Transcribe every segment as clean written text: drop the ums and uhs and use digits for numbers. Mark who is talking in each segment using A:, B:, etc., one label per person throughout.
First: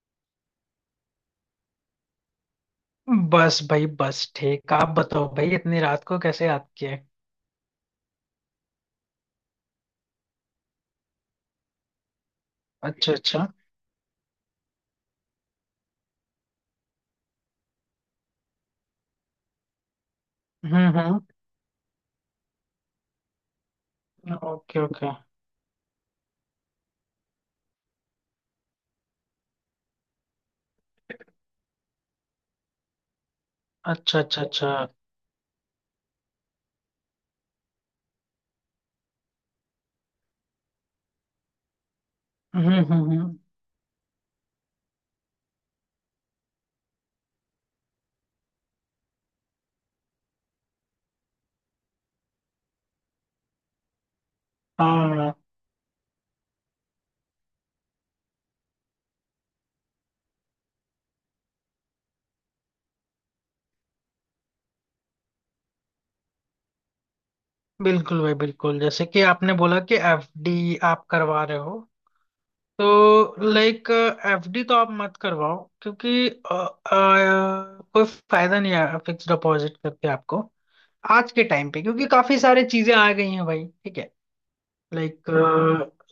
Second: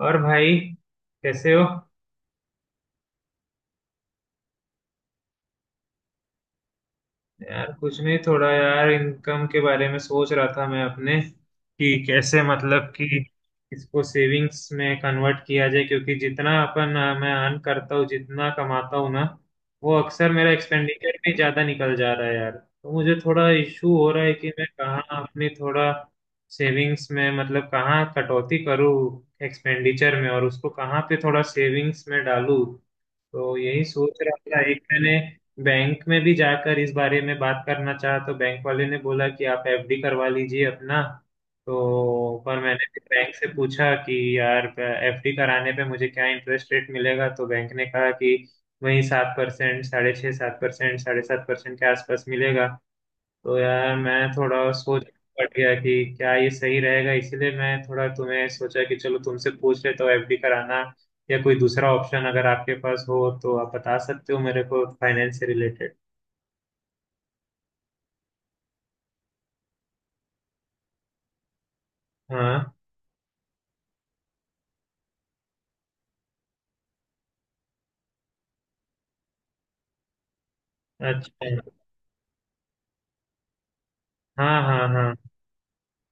A: और भाई, कैसे हो?
B: बस भाई बस ठीक। आप बताओ भाई इतनी रात को कैसे याद किए?
A: यार कुछ नहीं, थोड़ा यार इनकम के बारे में सोच रहा था मैं अपने, कि कैसे मतलब कि
B: अच्छा अच्छा।
A: इसको सेविंग्स में कन्वर्ट किया जाए, क्योंकि जितना अपन मैं अर्न करता हूँ, जितना कमाता हूँ ना, वो अक्सर मेरा एक्सपेंडिचर
B: हम्म।
A: भी ज्यादा निकल जा रहा है यार। तो मुझे थोड़ा इशू हो रहा है कि मैं
B: ओके
A: कहाँ
B: ओके।
A: अपनी थोड़ा सेविंग्स में मतलब कहाँ कटौती करूँ एक्सपेंडिचर में और उसको कहाँ पे थोड़ा सेविंग्स में डालूँ। तो यही सोच
B: अच्छा
A: रहा
B: अच्छा
A: था।
B: अच्छा।
A: एक मैंने बैंक में भी जाकर इस बारे में बात करना चाहा, तो बैंक वाले ने बोला कि आप एफडी करवा लीजिए अपना। तो पर मैंने फिर बैंक
B: हम्म।
A: से पूछा कि यार एफडी कराने पे मुझे क्या इंटरेस्ट रेट मिलेगा, तो बैंक ने कहा कि वही 7%, साढ़े छः सात परसेंट, 7.5% के आसपास मिलेगा। तो यार मैं थोड़ा सोच में
B: हाँ।
A: पड़ गया कि क्या ये सही रहेगा, इसीलिए मैं थोड़ा तुम्हें सोचा कि चलो तुमसे पूछ लेता हूँ, एफडी कराना या कोई दूसरा ऑप्शन अगर आपके पास हो तो आप बता सकते हो मेरे को फाइनेंस से रिलेटेड।
B: बिल्कुल भाई बिल्कुल। जैसे कि आपने बोला कि एफडी आप करवा रहे हो
A: हाँ।
B: तो लाइक एफडी तो आप मत करवाओ क्योंकि कोई फायदा नहीं है फिक्स डिपॉजिट करके आपको आज के
A: अच्छा।
B: टाइम पे। क्योंकि काफी सारी चीजें आ गई हैं भाई। ठीक है।
A: हाँ हाँ हाँ
B: लाइक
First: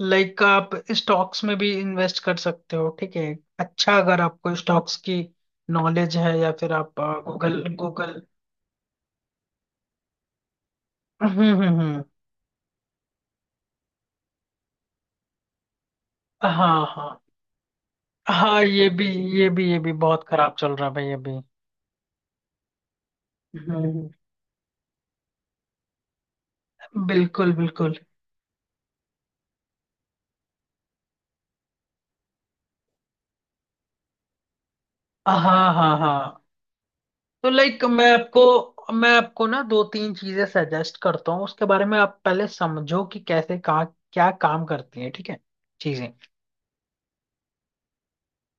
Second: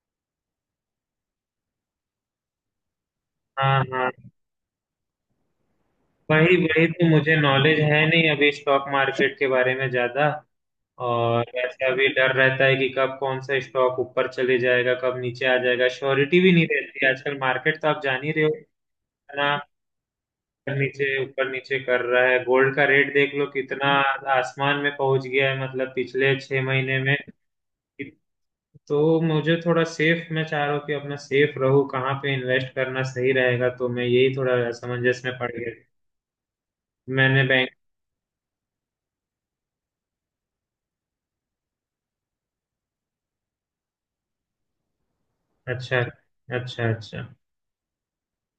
B: लाइक आप स्टॉक्स में भी इन्वेस्ट कर सकते हो। ठीक है।
A: हाँ
B: अच्छा
A: हाँ।
B: अगर आपको स्टॉक्स की नॉलेज है या
A: वही
B: फिर
A: वही
B: आप
A: तो मुझे
B: गूगल
A: नॉलेज है
B: गूगल।
A: नहीं अभी स्टॉक मार्केट के बारे में ज्यादा। और वैसे
B: हम्म।
A: अभी डर रहता है कि कब कौन सा स्टॉक ऊपर चले जाएगा, कब नीचे आ जाएगा, श्योरिटी भी नहीं
B: हाँ
A: रहती
B: हाँ
A: आजकल मार्केट, तो आप जान ही रहे हो
B: हाँ ये भी। ये
A: कितना
B: भी ये भी बहुत खराब चल रहा है भाई अभी।
A: ऊपर नीचे कर रहा है। गोल्ड का रेट देख लो, कितना
B: हम्म।
A: आसमान में पहुंच गया है, मतलब पिछले 6 महीने में।
B: बिल्कुल बिल्कुल।
A: तो मुझे थोड़ा सेफ मैं चाह रहा हूँ कि अपना सेफ रहूँ, कहाँ पे इन्वेस्ट करना सही रहेगा, तो मैं यही थोड़ा असमंजस में पड़
B: हाँ
A: गया।
B: हाँ हाँ।
A: मैंने
B: तो
A: बैंक।
B: लाइक मैं आपको ना दो तीन चीजें सजेस्ट करता हूँ उसके बारे में आप पहले समझो कि कैसे कहाँ क्या काम करती है। ठीक है।
A: अच्छा
B: चीजें।
A: अच्छा अच्छा।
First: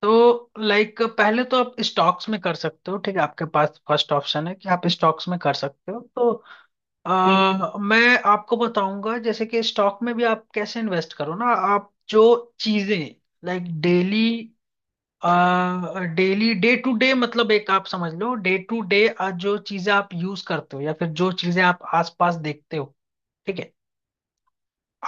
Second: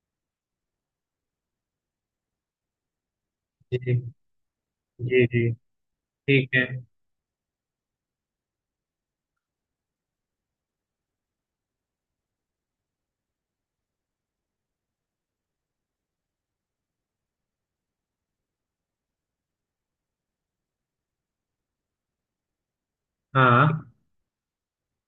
B: तो लाइक पहले तो आप स्टॉक्स में कर सकते हो। ठीक है। आपके पास
A: जी
B: फर्स्ट ऑप्शन है कि आप
A: जी
B: स्टॉक्स में
A: जी।
B: कर सकते हो। तो
A: ठीक है।
B: मैं आपको बताऊंगा जैसे कि स्टॉक में भी आप कैसे इन्वेस्ट करो ना। आप जो चीजें like daily daily day to day मतलब एक आप समझ लो डे टू डे जो चीजें आप यूज करते हो या फिर जो चीजें आप आसपास देखते हो। ठीक
A: हाँ
B: है।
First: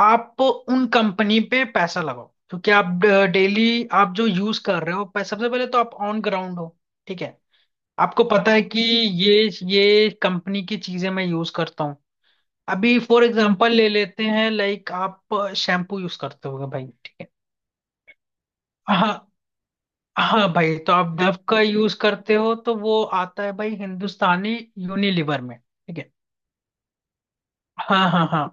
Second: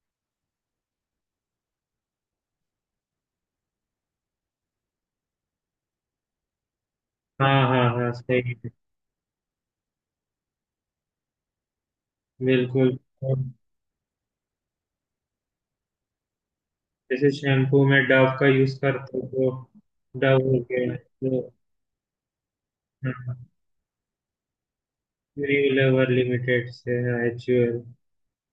B: आप उन कंपनी पे पैसा लगाओ क्योंकि आप डेली आप जो यूज कर रहे हो सबसे पहले तो आप ऑन ग्राउंड हो। ठीक है।
A: हाँ हाँ हाँ।
B: आपको पता
A: सही
B: है
A: है।
B: कि ये ये कंपनी की चीजें मैं यूज करता हूँ।
A: बिल्कुल।
B: अभी फॉर
A: और
B: एग्जांपल ले लेते हैं। लाइक आप शैम्पू यूज करते होगे भाई। ठीक है।
A: जैसे शैम्पू में डव का यूज
B: हाँ
A: करते हो, तो डव
B: हाँ
A: हो
B: भाई तो
A: गया।
B: आप डव
A: जो
B: का यूज करते हो तो वो आता है भाई हिंदुस्तानी यूनिलीवर में। ठीक
A: लेवर
B: है।
A: लिमिटेड से है, HUL।
B: हाँ
A: तो
B: हाँ हाँ।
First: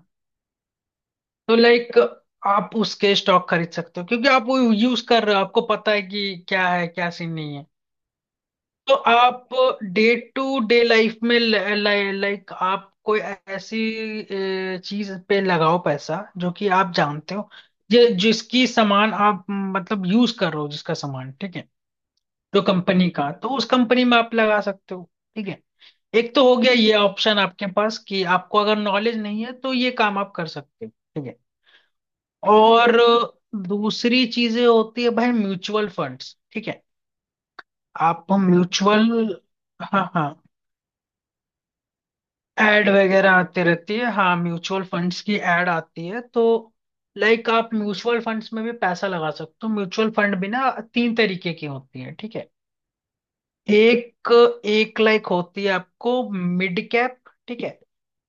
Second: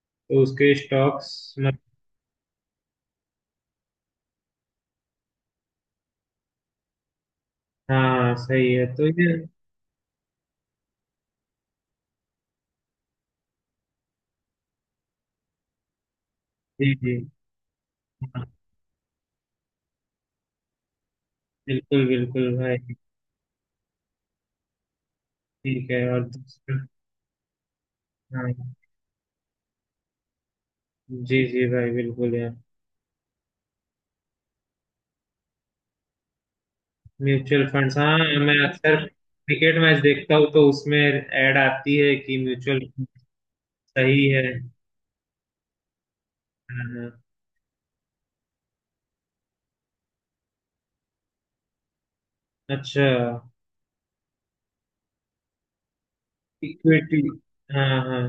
A: उसके स्टॉक्स
B: तो
A: मत।
B: लाइक आप उसके स्टॉक खरीद सकते हो क्योंकि आप वो यूज कर रहे हो। आपको पता है कि क्या है क्या सीन नहीं है।
A: हाँ सही है।
B: तो
A: तो ये।
B: आप डे टू डे लाइफ में लाइक आप कोई ऐसी चीज पे लगाओ पैसा जो कि आप
A: जी जी।
B: जानते हो
A: हाँ।
B: जिसकी सामान आप मतलब यूज कर रहे हो जिसका सामान। ठीक है।
A: बिल्कुल बिल्कुल
B: जो
A: भाई।
B: कंपनी का तो उस कंपनी में आप लगा सकते हो। ठीक है।
A: ठीक है। और
B: एक तो हो गया
A: दूसरा?
B: ये ऑप्शन आपके पास कि
A: हाँ।
B: आपको अगर नॉलेज नहीं है तो ये काम आप कर सकते हो। ठीक है।
A: जी जी भाई, बिल्कुल यार।
B: और दूसरी चीजें होती है भाई म्यूचुअल फंड्स। ठीक है।
A: म्यूचुअल फंड्स, हाँ।
B: आप
A: मैं अक्सर
B: म्यूचुअल।
A: क्रिकेट मैच
B: हाँ हाँ
A: देखता हूँ, तो उसमें ऐड आती है कि म्यूचुअल।
B: एड वगैरह आती रहती है।
A: सही
B: हाँ
A: है।
B: म्यूचुअल फंड्स की एड आती है। तो
A: हाँ हाँ।
B: लाइक आप म्यूचुअल फंड्स में भी पैसा लगा सकते हो। म्यूचुअल फंड भी ना तीन तरीके की होती है। ठीक है।
A: अच्छा।
B: एक एक लाइक होती है आपको मिड कैप।
A: इक्विटी।
B: ठीक है।
A: हाँ हाँ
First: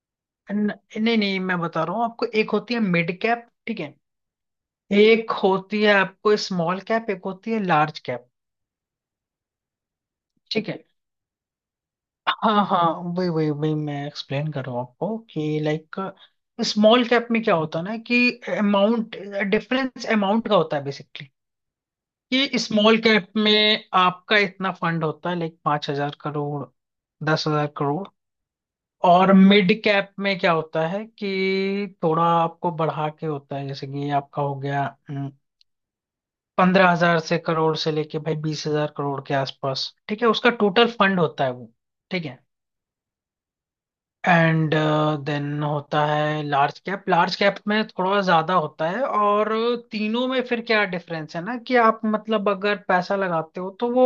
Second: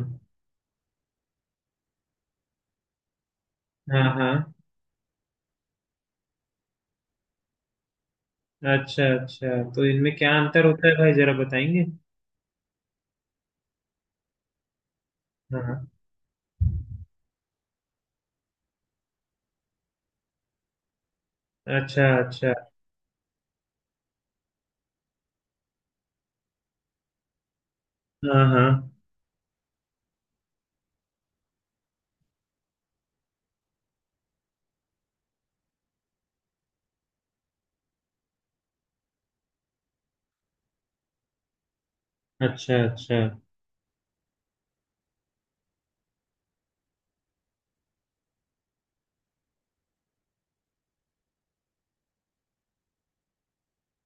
B: नहीं नहीं मैं बता रहा हूँ आपको। एक होती है मिड कैप। ठीक है।
A: हाँ हाँ।
B: एक होती है आपको स्मॉल कैप, एक होती है लार्ज कैप।
A: अच्छा अच्छा। तो इनमें क्या अंतर
B: ठीक है।
A: होता है भाई, जरा बताएंगे?
B: हाँ हाँ। वही वही वही मैं एक्सप्लेन कर रहा हूँ आपको कि
A: हाँ हाँ।
B: लाइक स्मॉल कैप में क्या होता है ना कि अमाउंट डिफरेंस अमाउंट का होता है बेसिकली।
A: अच्छा अच्छा।
B: कि स्मॉल कैप में आपका इतना फंड होता है लाइक 5,000 करोड़, 10,000 करोड़।
A: हाँ हाँ।
B: और मिड कैप में क्या होता है कि थोड़ा आपको बढ़ा के होता है जैसे कि आपका हो गया हम्म, 15,000 से करोड़ से लेके भाई 20,000 करोड़ के आसपास। ठीक है। उसका टोटल फंड होता है वो। ठीक है।
A: अच्छा अच्छा।
B: एंड देन होता है लार्ज कैप। लार्ज कैप में थोड़ा ज्यादा होता है। और तीनों में फिर क्या डिफरेंस है ना कि आप मतलब अगर पैसा लगाते हो तो वो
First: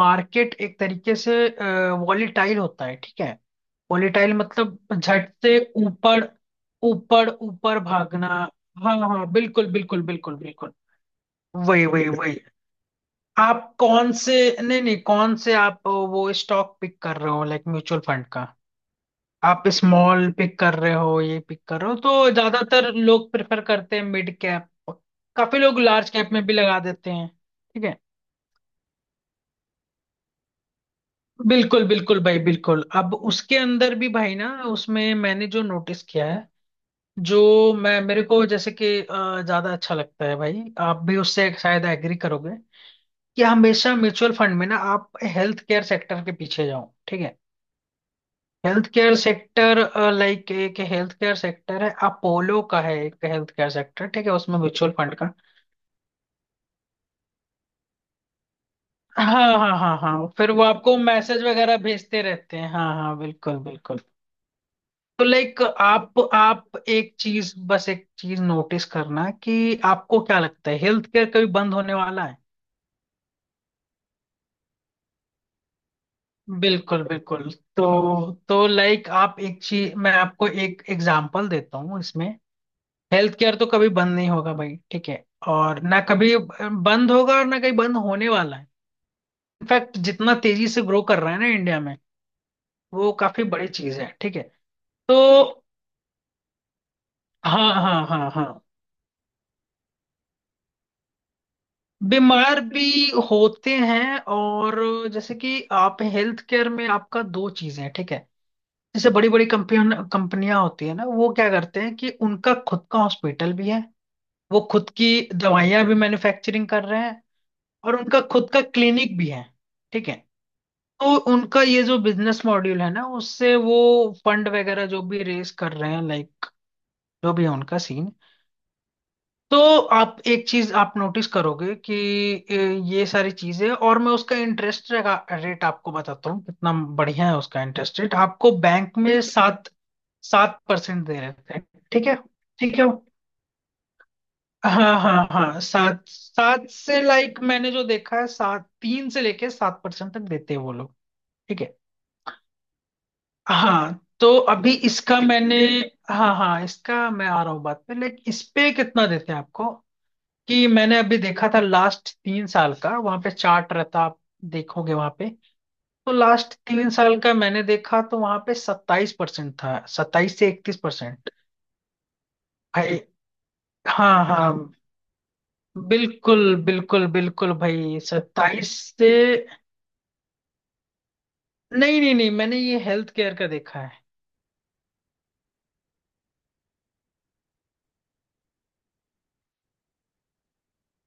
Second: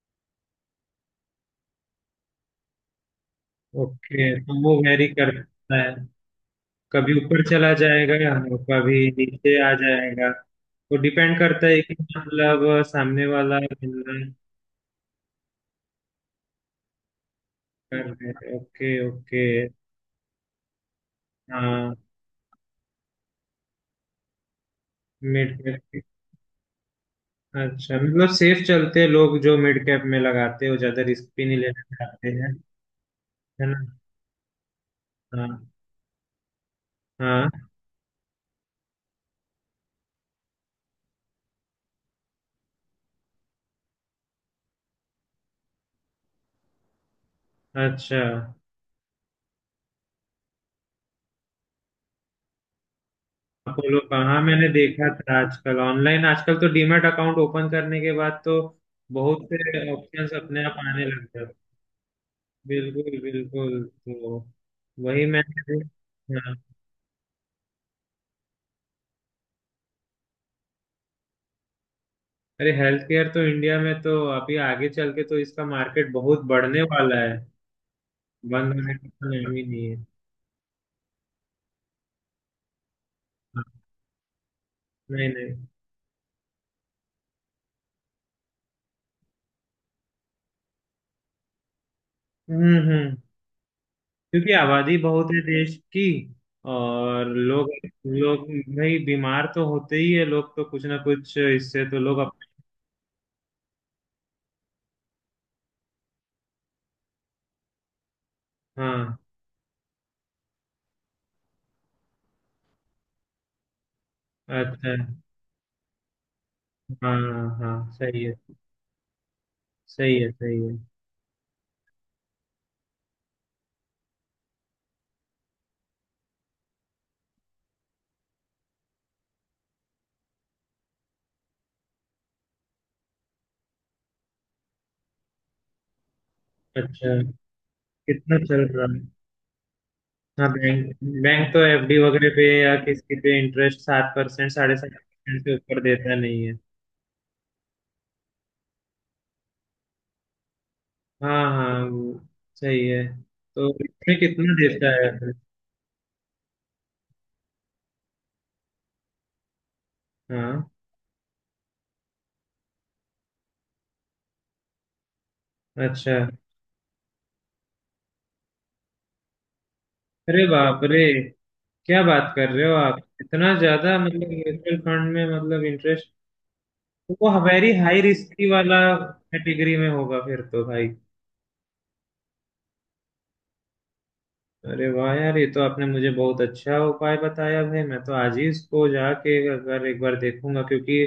B: मार्केट एक तरीके से वॉलीटाइल होता है। ठीक है।
A: ओके,
B: वॉलीटाइल
A: तो वो
B: मतलब
A: वेरी
B: झट से
A: करता है।
B: ऊपर
A: कभी
B: ऊपर
A: ऊपर चला
B: ऊपर
A: जाएगा
B: भागना।
A: और
B: हाँ
A: कभी
B: हाँ
A: नीचे आ
B: बिल्कुल बिल्कुल
A: जाएगा।
B: बिल्कुल बिल्कुल।
A: वो डिपेंड करता है
B: वही
A: कि
B: वही वही
A: मतलब सामने वाला
B: आप कौन
A: बंदा।
B: से। नहीं नहीं कौन से आप वो स्टॉक पिक कर रहे हो लाइक म्यूचुअल
A: कर
B: फंड
A: रहे
B: का।
A: हैं। Okay okay.
B: आप स्मॉल पिक कर रहे हो ये पिक कर रहे
A: हाँ,
B: हो तो ज्यादातर लोग प्रेफर करते हैं मिड कैप।
A: मिड
B: काफी लोग
A: कैप।
B: लार्ज कैप में भी लगा देते हैं। ठीक
A: अच्छा,
B: है।
A: मतलब सेफ चलते हैं लोग, जो मिड कैप में लगाते हैं वो ज्यादा रिस्क भी नहीं लेना
B: बिल्कुल बिल्कुल
A: चाहते
B: भाई
A: हैं,
B: बिल्कुल। अब उसके
A: है
B: अंदर
A: ना?
B: भी भाई ना उसमें मैंने जो
A: हाँ
B: नोटिस किया है जो
A: हाँ।
B: मैं मेरे को जैसे कि ज्यादा अच्छा लगता है भाई आप भी उससे शायद एग्री करोगे कि हमेशा म्यूचुअल फंड में ना आप हेल्थ केयर सेक्टर के पीछे जाओ। ठीक है।
A: अच्छा।
B: Health care sector. लाइक एक हेल्थ केयर सेक्टर है अपोलो का है, एक हेल्थ केयर
A: अपोलो
B: सेक्टर।
A: का,
B: ठीक है।
A: हाँ,
B: उसमें
A: मैंने
B: म्यूचुअल
A: देखा
B: फंड का।
A: था आजकल ऑनलाइन, आजकल तो डीमैट अकाउंट ओपन करने के बाद तो बहुत
B: हाँ हाँ
A: से
B: हाँ हाँ
A: ऑप्शंस
B: फिर वो
A: अपने आप
B: आपको
A: आने
B: मैसेज
A: लग।
B: वगैरह भेजते रहते हैं। हाँ हाँ
A: बिल्कुल
B: बिल्कुल
A: बिल्कुल।
B: बिल्कुल।
A: तो
B: तो
A: वही मैं।
B: लाइक आप
A: हाँ,
B: आप एक चीज, बस एक चीज नोटिस करना कि आपको क्या लगता है हेल्थ केयर कभी बंद होने वाला है?
A: अरे हेल्थ केयर तो इंडिया में तो अभी आगे चल के तो इसका मार्केट बहुत बढ़ने
B: बिल्कुल
A: वाला है।
B: बिल्कुल। तो
A: बंद होने का
B: लाइक
A: तो
B: आप
A: नाम ही
B: एक
A: नहीं
B: चीज,
A: है।
B: मैं आपको एक एग्जांपल देता हूँ इसमें। हेल्थ केयर तो
A: हाँ,
B: कभी बंद नहीं होगा भाई। ठीक है।
A: नहीं नहीं।
B: और ना कभी बंद होगा और ना कहीं बंद होने वाला है। इनफैक्ट जितना तेजी से ग्रो कर रहा है ना इंडिया में, वो
A: हम्म।
B: काफी बड़ी चीज है। ठीक है।
A: क्योंकि आबादी
B: तो
A: बहुत है देश की और लोग,
B: हाँ हाँ हाँ हाँ।
A: लोग भाई बीमार तो होते ही है लोग, तो कुछ ना कुछ इससे तो लोग अपने।
B: बीमार भी होते हैं। और जैसे कि आप हेल्थ केयर में आपका दो चीजें हैं। ठीक है। जैसे
A: हाँ।
B: बड़ी बड़ी कंपनियां कंपनियां होती है ना, वो क्या करते हैं कि उनका खुद का हॉस्पिटल भी है, वो खुद
A: अच्छा।
B: की दवाइयां भी मैन्युफैक्चरिंग कर रहे हैं,
A: हाँ हाँ
B: और उनका
A: सही है
B: खुद का क्लिनिक भी है। ठीक है।
A: सही है। सही है।
B: तो उनका ये जो बिजनेस मॉड्यूल है ना, उससे वो फंड वगैरह जो भी रेस कर रहे हैं लाइक, जो भी है उनका सीन। तो आप एक चीज आप नोटिस करोगे कि ये सारी चीजें। और मैं उसका इंटरेस्ट रेट आपको बताता हूँ कितना
A: अच्छा।
B: बढ़िया है। उसका इंटरेस्ट रेट
A: कितना
B: आपको
A: चल रहा
B: बैंक
A: है?
B: में सात
A: हाँ
B: सात
A: बैंक।
B: परसेंट दे रहे
A: बैंक तो
B: थे।
A: एफडी
B: ठीक है।
A: वगैरह पे या
B: ठीक है।
A: किसी पे इंटरेस्ट 7% साढ़े सात
B: हाँ हाँ
A: परसेंट से
B: हाँ
A: ऊपर
B: सात
A: देता नहीं है।
B: सात से लाइक मैंने जो देखा है सात तीन से लेके सात परसेंट तक देते हैं वो लोग।
A: हाँ
B: ठीक है।
A: हाँ वो। सही है। तो
B: हाँ
A: इसमें
B: तो
A: कितना
B: अभी
A: देता है
B: इसका
A: एवरेज?
B: मैंने। हाँ हाँ इसका मैं आ रहा हूँ बात पे लाइक इस पे कितना देते हैं आपको,
A: हाँ।
B: कि मैंने अभी देखा था लास्ट 3 साल का वहां पे चार्ट रहता आप देखोगे वहां पे। तो
A: अच्छा।
B: लास्ट 3 साल का मैंने देखा तो वहां पे 27% था, सत्ताईस
A: अरे
B: से इकतीस
A: बाप रे।
B: परसेंट
A: क्या बात कर रहे हो
B: भाई
A: आप, इतना ज्यादा
B: हाँ
A: मतलब
B: हाँ
A: म्यूचुअल फंड में मतलब इंटरेस्ट?
B: बिल्कुल बिल्कुल
A: वो
B: बिल्कुल
A: वेरी
B: भाई
A: हाई रिस्की
B: सत्ताईस
A: वाला
B: से।
A: कैटेगरी में होगा फिर तो भाई।
B: नहीं नहीं नहीं मैंने ये हेल्थ केयर का देखा है।
A: अरे वाह यार, ये तो आपने मुझे बहुत अच्छा उपाय बताया भाई, मैं तो आज ही इसको जाके अगर एक बार देखूंगा, क्योंकि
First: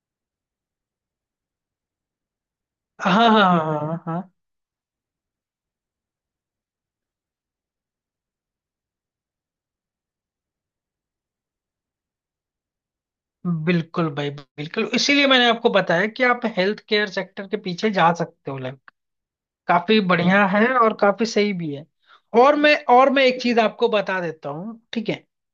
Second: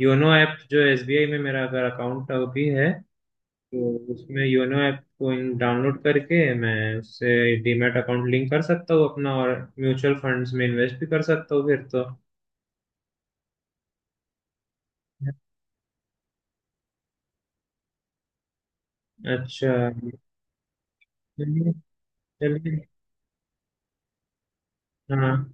A: योनो ऐप जो एसबीआई में मेरा अगर अकाउंट अभी है,
B: हाँ हाँ हाँ हाँ
A: तो
B: हाँ हाँ।
A: उसमें योनो ऐप को डाउनलोड करके मैं उससे डीमैट अकाउंट लिंक कर सकता हूँ अपना, और म्यूचुअल फंड्स में इन्वेस्ट भी कर सकता हूँ फिर तो।
B: बिल्कुल भाई बिल्कुल। इसीलिए मैंने आपको बताया कि आप हेल्थ केयर सेक्टर के पीछे जा सकते हो लाइक,
A: अच्छा।
B: काफी बढ़िया है और काफी सही
A: चलिए
B: भी है। और मैं
A: चलिए।
B: और मैं एक चीज आपको बता देता हूँ। ठीक है।
A: हाँ।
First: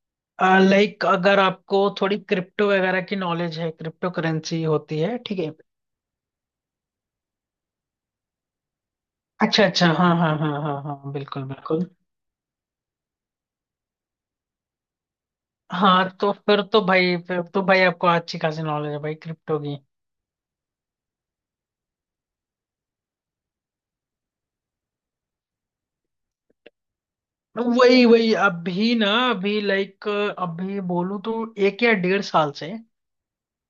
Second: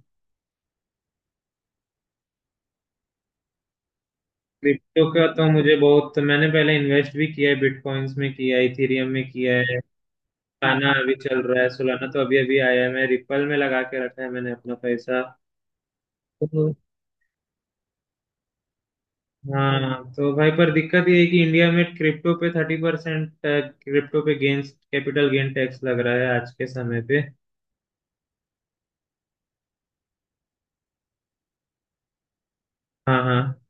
B: लाइक अगर आपको थोड़ी क्रिप्टो वगैरह की नॉलेज है, क्रिप्टो करेंसी होती
A: क्रिप्टो
B: है।
A: का
B: ठीक
A: तो
B: है।
A: मुझे बहुत, मैंने पहले इन्वेस्ट भी किया है, बिटकॉइंस में किया है, इथेरियम में किया
B: अच्छा
A: है।
B: अच्छा हाँ हाँ हाँ हाँ
A: गाना
B: हाँ
A: अभी चल
B: बिल्कुल
A: रहा है
B: बिल्कुल।
A: सुलाना, तो अभी अभी आया है, मैं रिपल में लगा के रखा है मैंने अपना पैसा।
B: हाँ तो
A: हम्म।
B: फिर तो भाई आपको अच्छी खासी नॉलेज है भाई क्रिप्टो की।
A: हाँ तो भाई, पर दिक्कत ये है कि इंडिया में क्रिप्टो पे 30% क्रिप्टो पे गेन्स कैपिटल गेन टैक्स लग रहा है आज के समय पे।
B: वही वही अभी ना अभी लाइक अभी बोलूं तो 1 या 1.5 साल से
A: हाँ हाँ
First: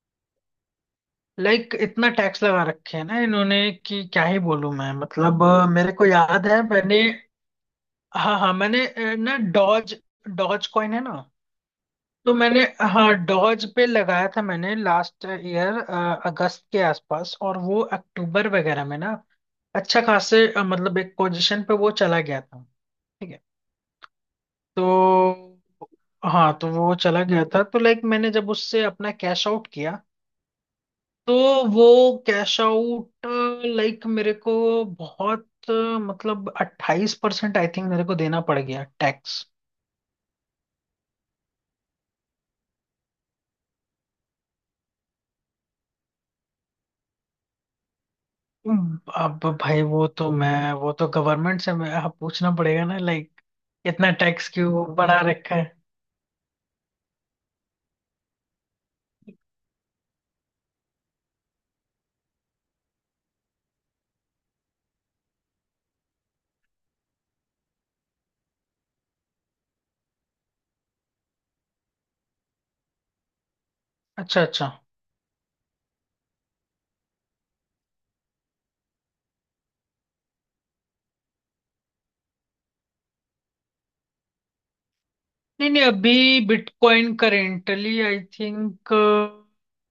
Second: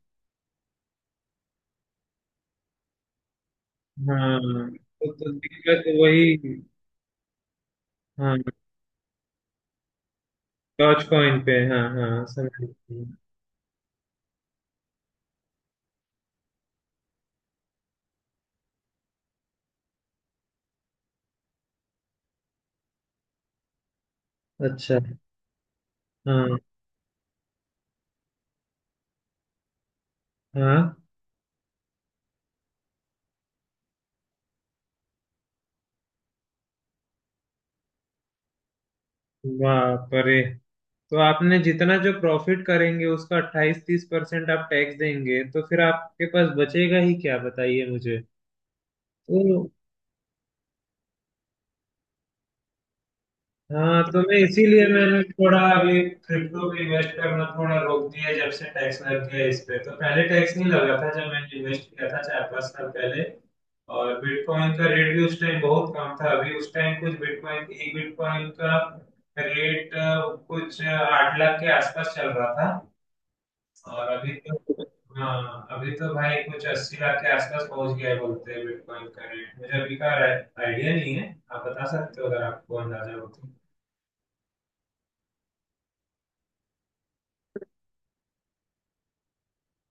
B: लाइक इतना टैक्स लगा रखे हैं ना इन्होंने कि क्या ही
A: हाँ।
B: बोलूं मैं।
A: तो
B: मतलब
A: दिक्कत
B: मेरे
A: तो
B: को
A: वही।
B: याद है मैंने।
A: हाँ,
B: हाँ हाँ मैंने अ, ना डॉज डॉज कॉइन है
A: डॉज
B: ना।
A: कॉइन पे, हाँ हाँ
B: तो
A: समझ
B: मैंने
A: गया।
B: हाँ डॉज पे लगाया था मैंने लास्ट ईयर अगस्त के आसपास, और वो अक्टूबर वगैरह में ना अच्छा खासे मतलब एक पोजीशन पे वो चला गया था। ठीक है।
A: अच्छा।
B: तो हाँ
A: हाँ
B: तो वो चला गया था तो लाइक मैंने जब उससे अपना कैश आउट किया
A: हाँ।
B: तो वो कैश आउट लाइक मेरे को बहुत मतलब 28% आई थिंक मेरे को देना पड़ गया टैक्स।
A: वाह परे। तो आपने जितना जो प्रॉफिट करेंगे उसका अट्ठाईस तीस परसेंट आप टैक्स देंगे, तो फिर आपके पास बचेगा ही क्या, बताइए मुझे।
B: अब
A: तो
B: भाई वो तो मैं वो तो गवर्नमेंट से मैं हाँ, पूछना पड़ेगा ना लाइक
A: हाँ,
B: इतना
A: तो मैं
B: टैक्स
A: इसीलिए
B: क्यों बढ़ा
A: मैंने
B: रखा
A: थोड़ा
B: है।
A: अभी क्रिप्टो पे इन्वेस्ट करना थोड़ा रोक दिया जब से टैक्स लग गया इस पे, तो पहले टैक्स नहीं लगा था जब मैंने इन्वेस्ट किया था 4-5 साल पहले। और बिटकॉइन का रेट भी उस टाइम बहुत कम था, अभी उस टाइम कुछ बिटकॉइन, एक बिटकॉइन का रेट कुछ 8 लाख के आसपास चल रहा था। और अभी
B: अच्छा अच्छा।
A: तो। हाँ, अभी तो भाई कुछ 80 लाख के आसपास पहुंच गया है बोलते हैं बिटकॉइन का रेट, मुझे अभी का आइडिया नहीं है, आप बता सकते हो अगर आपको अंदाजा हो तो।
B: नहीं नहीं अभी bitcoin currently I think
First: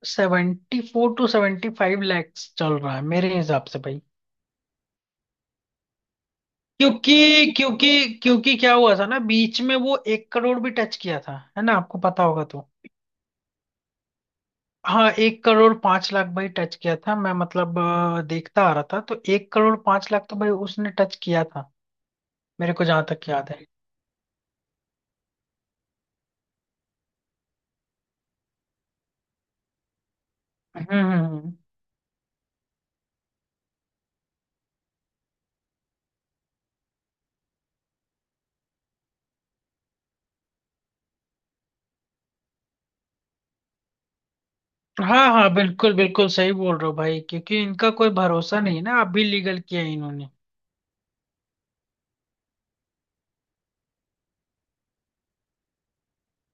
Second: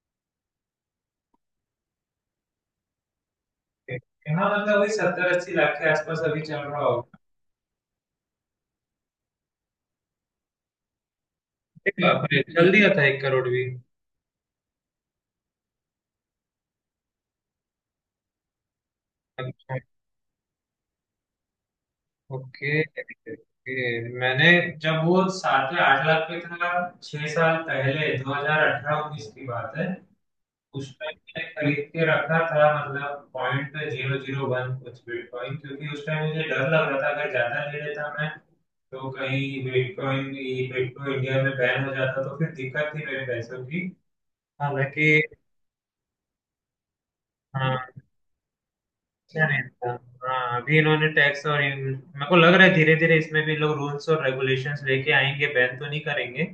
B: 74-75 lakh चल रहा है मेरे हिसाब से भाई।
A: हाँ मतलब वही 70-80 लाख के आसपास अभी चल रहा होगा।
B: क्योंकि क्योंकि क्योंकि क्या हुआ था ना बीच में वो 1 करोड़ भी टच किया था है ना,
A: अरे
B: आपको पता
A: बाप रे,
B: होगा। तो
A: जल्दी दिया था 1 करोड़ भी?
B: हाँ 1 करोड़ 5 लाख भाई टच किया था। मैं मतलब देखता आ रहा था तो एक करोड़
A: अच्छा।
B: पांच लाख तो भाई उसने टच किया था मेरे
A: ओके
B: को जहां तक याद है।
A: ओके। मैंने जब वो सात या 8 लाख पे था, 6 साल पहले, 2018-19 की बात है, उसमें मैंने
B: हम्म।
A: खरीद के रखा था, मतलब 0.001 कुछ बिटकॉइन, क्योंकि उस टाइम मुझे डर लग रहा था अगर ज्यादा ले लेता मैं, तो कहीं बिटकॉइन ये क्रिप्टो इंडिया में बैन हो जाता तो फिर दिक्कत थी मेरे पैसों की, हालांकि।
B: हाँ हाँ बिल्कुल बिल्कुल सही बोल रहे हो भाई क्योंकि
A: हाँ,
B: इनका कोई भरोसा नहीं है ना। अभी
A: अच्छा
B: लीगल
A: नहीं
B: किया
A: था।
B: है इन्होंने।
A: हाँ, अभी इन्होंने टैक्स और इन, मेरे को लग रहा है धीरे धीरे इसमें भी लोग रूल्स और रेगुलेशंस लेके आएंगे, बैन तो नहीं करेंगे,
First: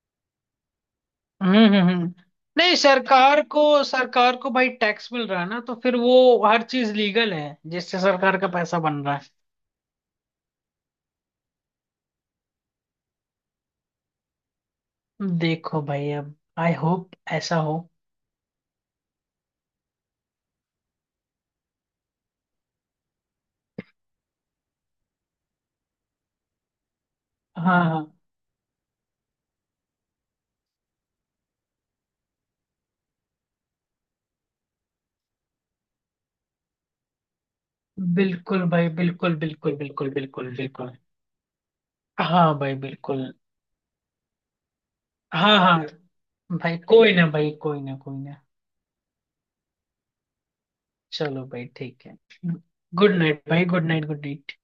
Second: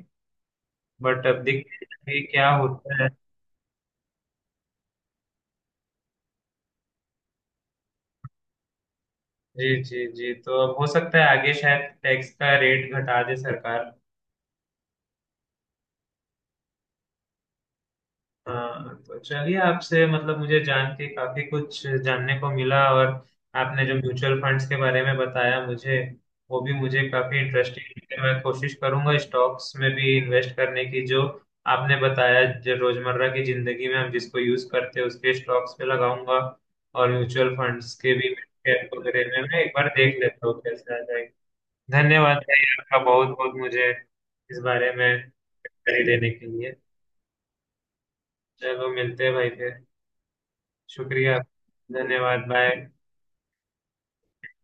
A: बट अब
B: हम्म
A: देखते
B: हम्म हम्म।
A: हैं कि क्या
B: नहीं
A: होता है।
B: सरकार को सरकार को भाई टैक्स मिल रहा है ना तो फिर वो हर चीज लीगल है जिससे सरकार का पैसा बन रहा है।
A: जी जी जी। तो अब हो सकता है आगे शायद टैक्स का रेट घटा दे सरकार।
B: देखो भाई अब आई होप ऐसा हो।
A: हाँ, तो चलिए, आपसे मतलब मुझे जान के काफी कुछ जानने को मिला, और आपने जो म्यूचुअल फंड्स के बारे में बताया मुझे, वो भी मुझे काफी
B: हाँ हाँ
A: इंटरेस्टिंग, मैं कोशिश करूंगा स्टॉक्स में भी इन्वेस्ट करने की, जो आपने बताया जो रोजमर्रा की जिंदगी में हम जिसको यूज करते हैं उसके स्टॉक्स पे लगाऊंगा, और म्यूचुअल फंड्स के भी
B: बिल्कुल भाई
A: शेयर
B: बिल्कुल
A: वगैरह में मैं एक
B: बिल्कुल
A: बार
B: बिल्कुल
A: देख लेता
B: बिल्कुल
A: हूँ कैसे
B: बिल्कुल।
A: आ जाएगा। धन्यवाद
B: हाँ
A: भाई,
B: भाई
A: आपका बहुत
B: बिल्कुल।
A: बहुत, मुझे इस बारे में
B: हाँ हाँ
A: जानकारी देने के लिए।
B: भाई कोई ना कोई ना।
A: चलो मिलते हैं भाई फिर। शुक्रिया,
B: चलो भाई ठीक है।
A: धन्यवाद, बाय।
B: गुड नाइट भाई गुड नाइट गुड नाइट।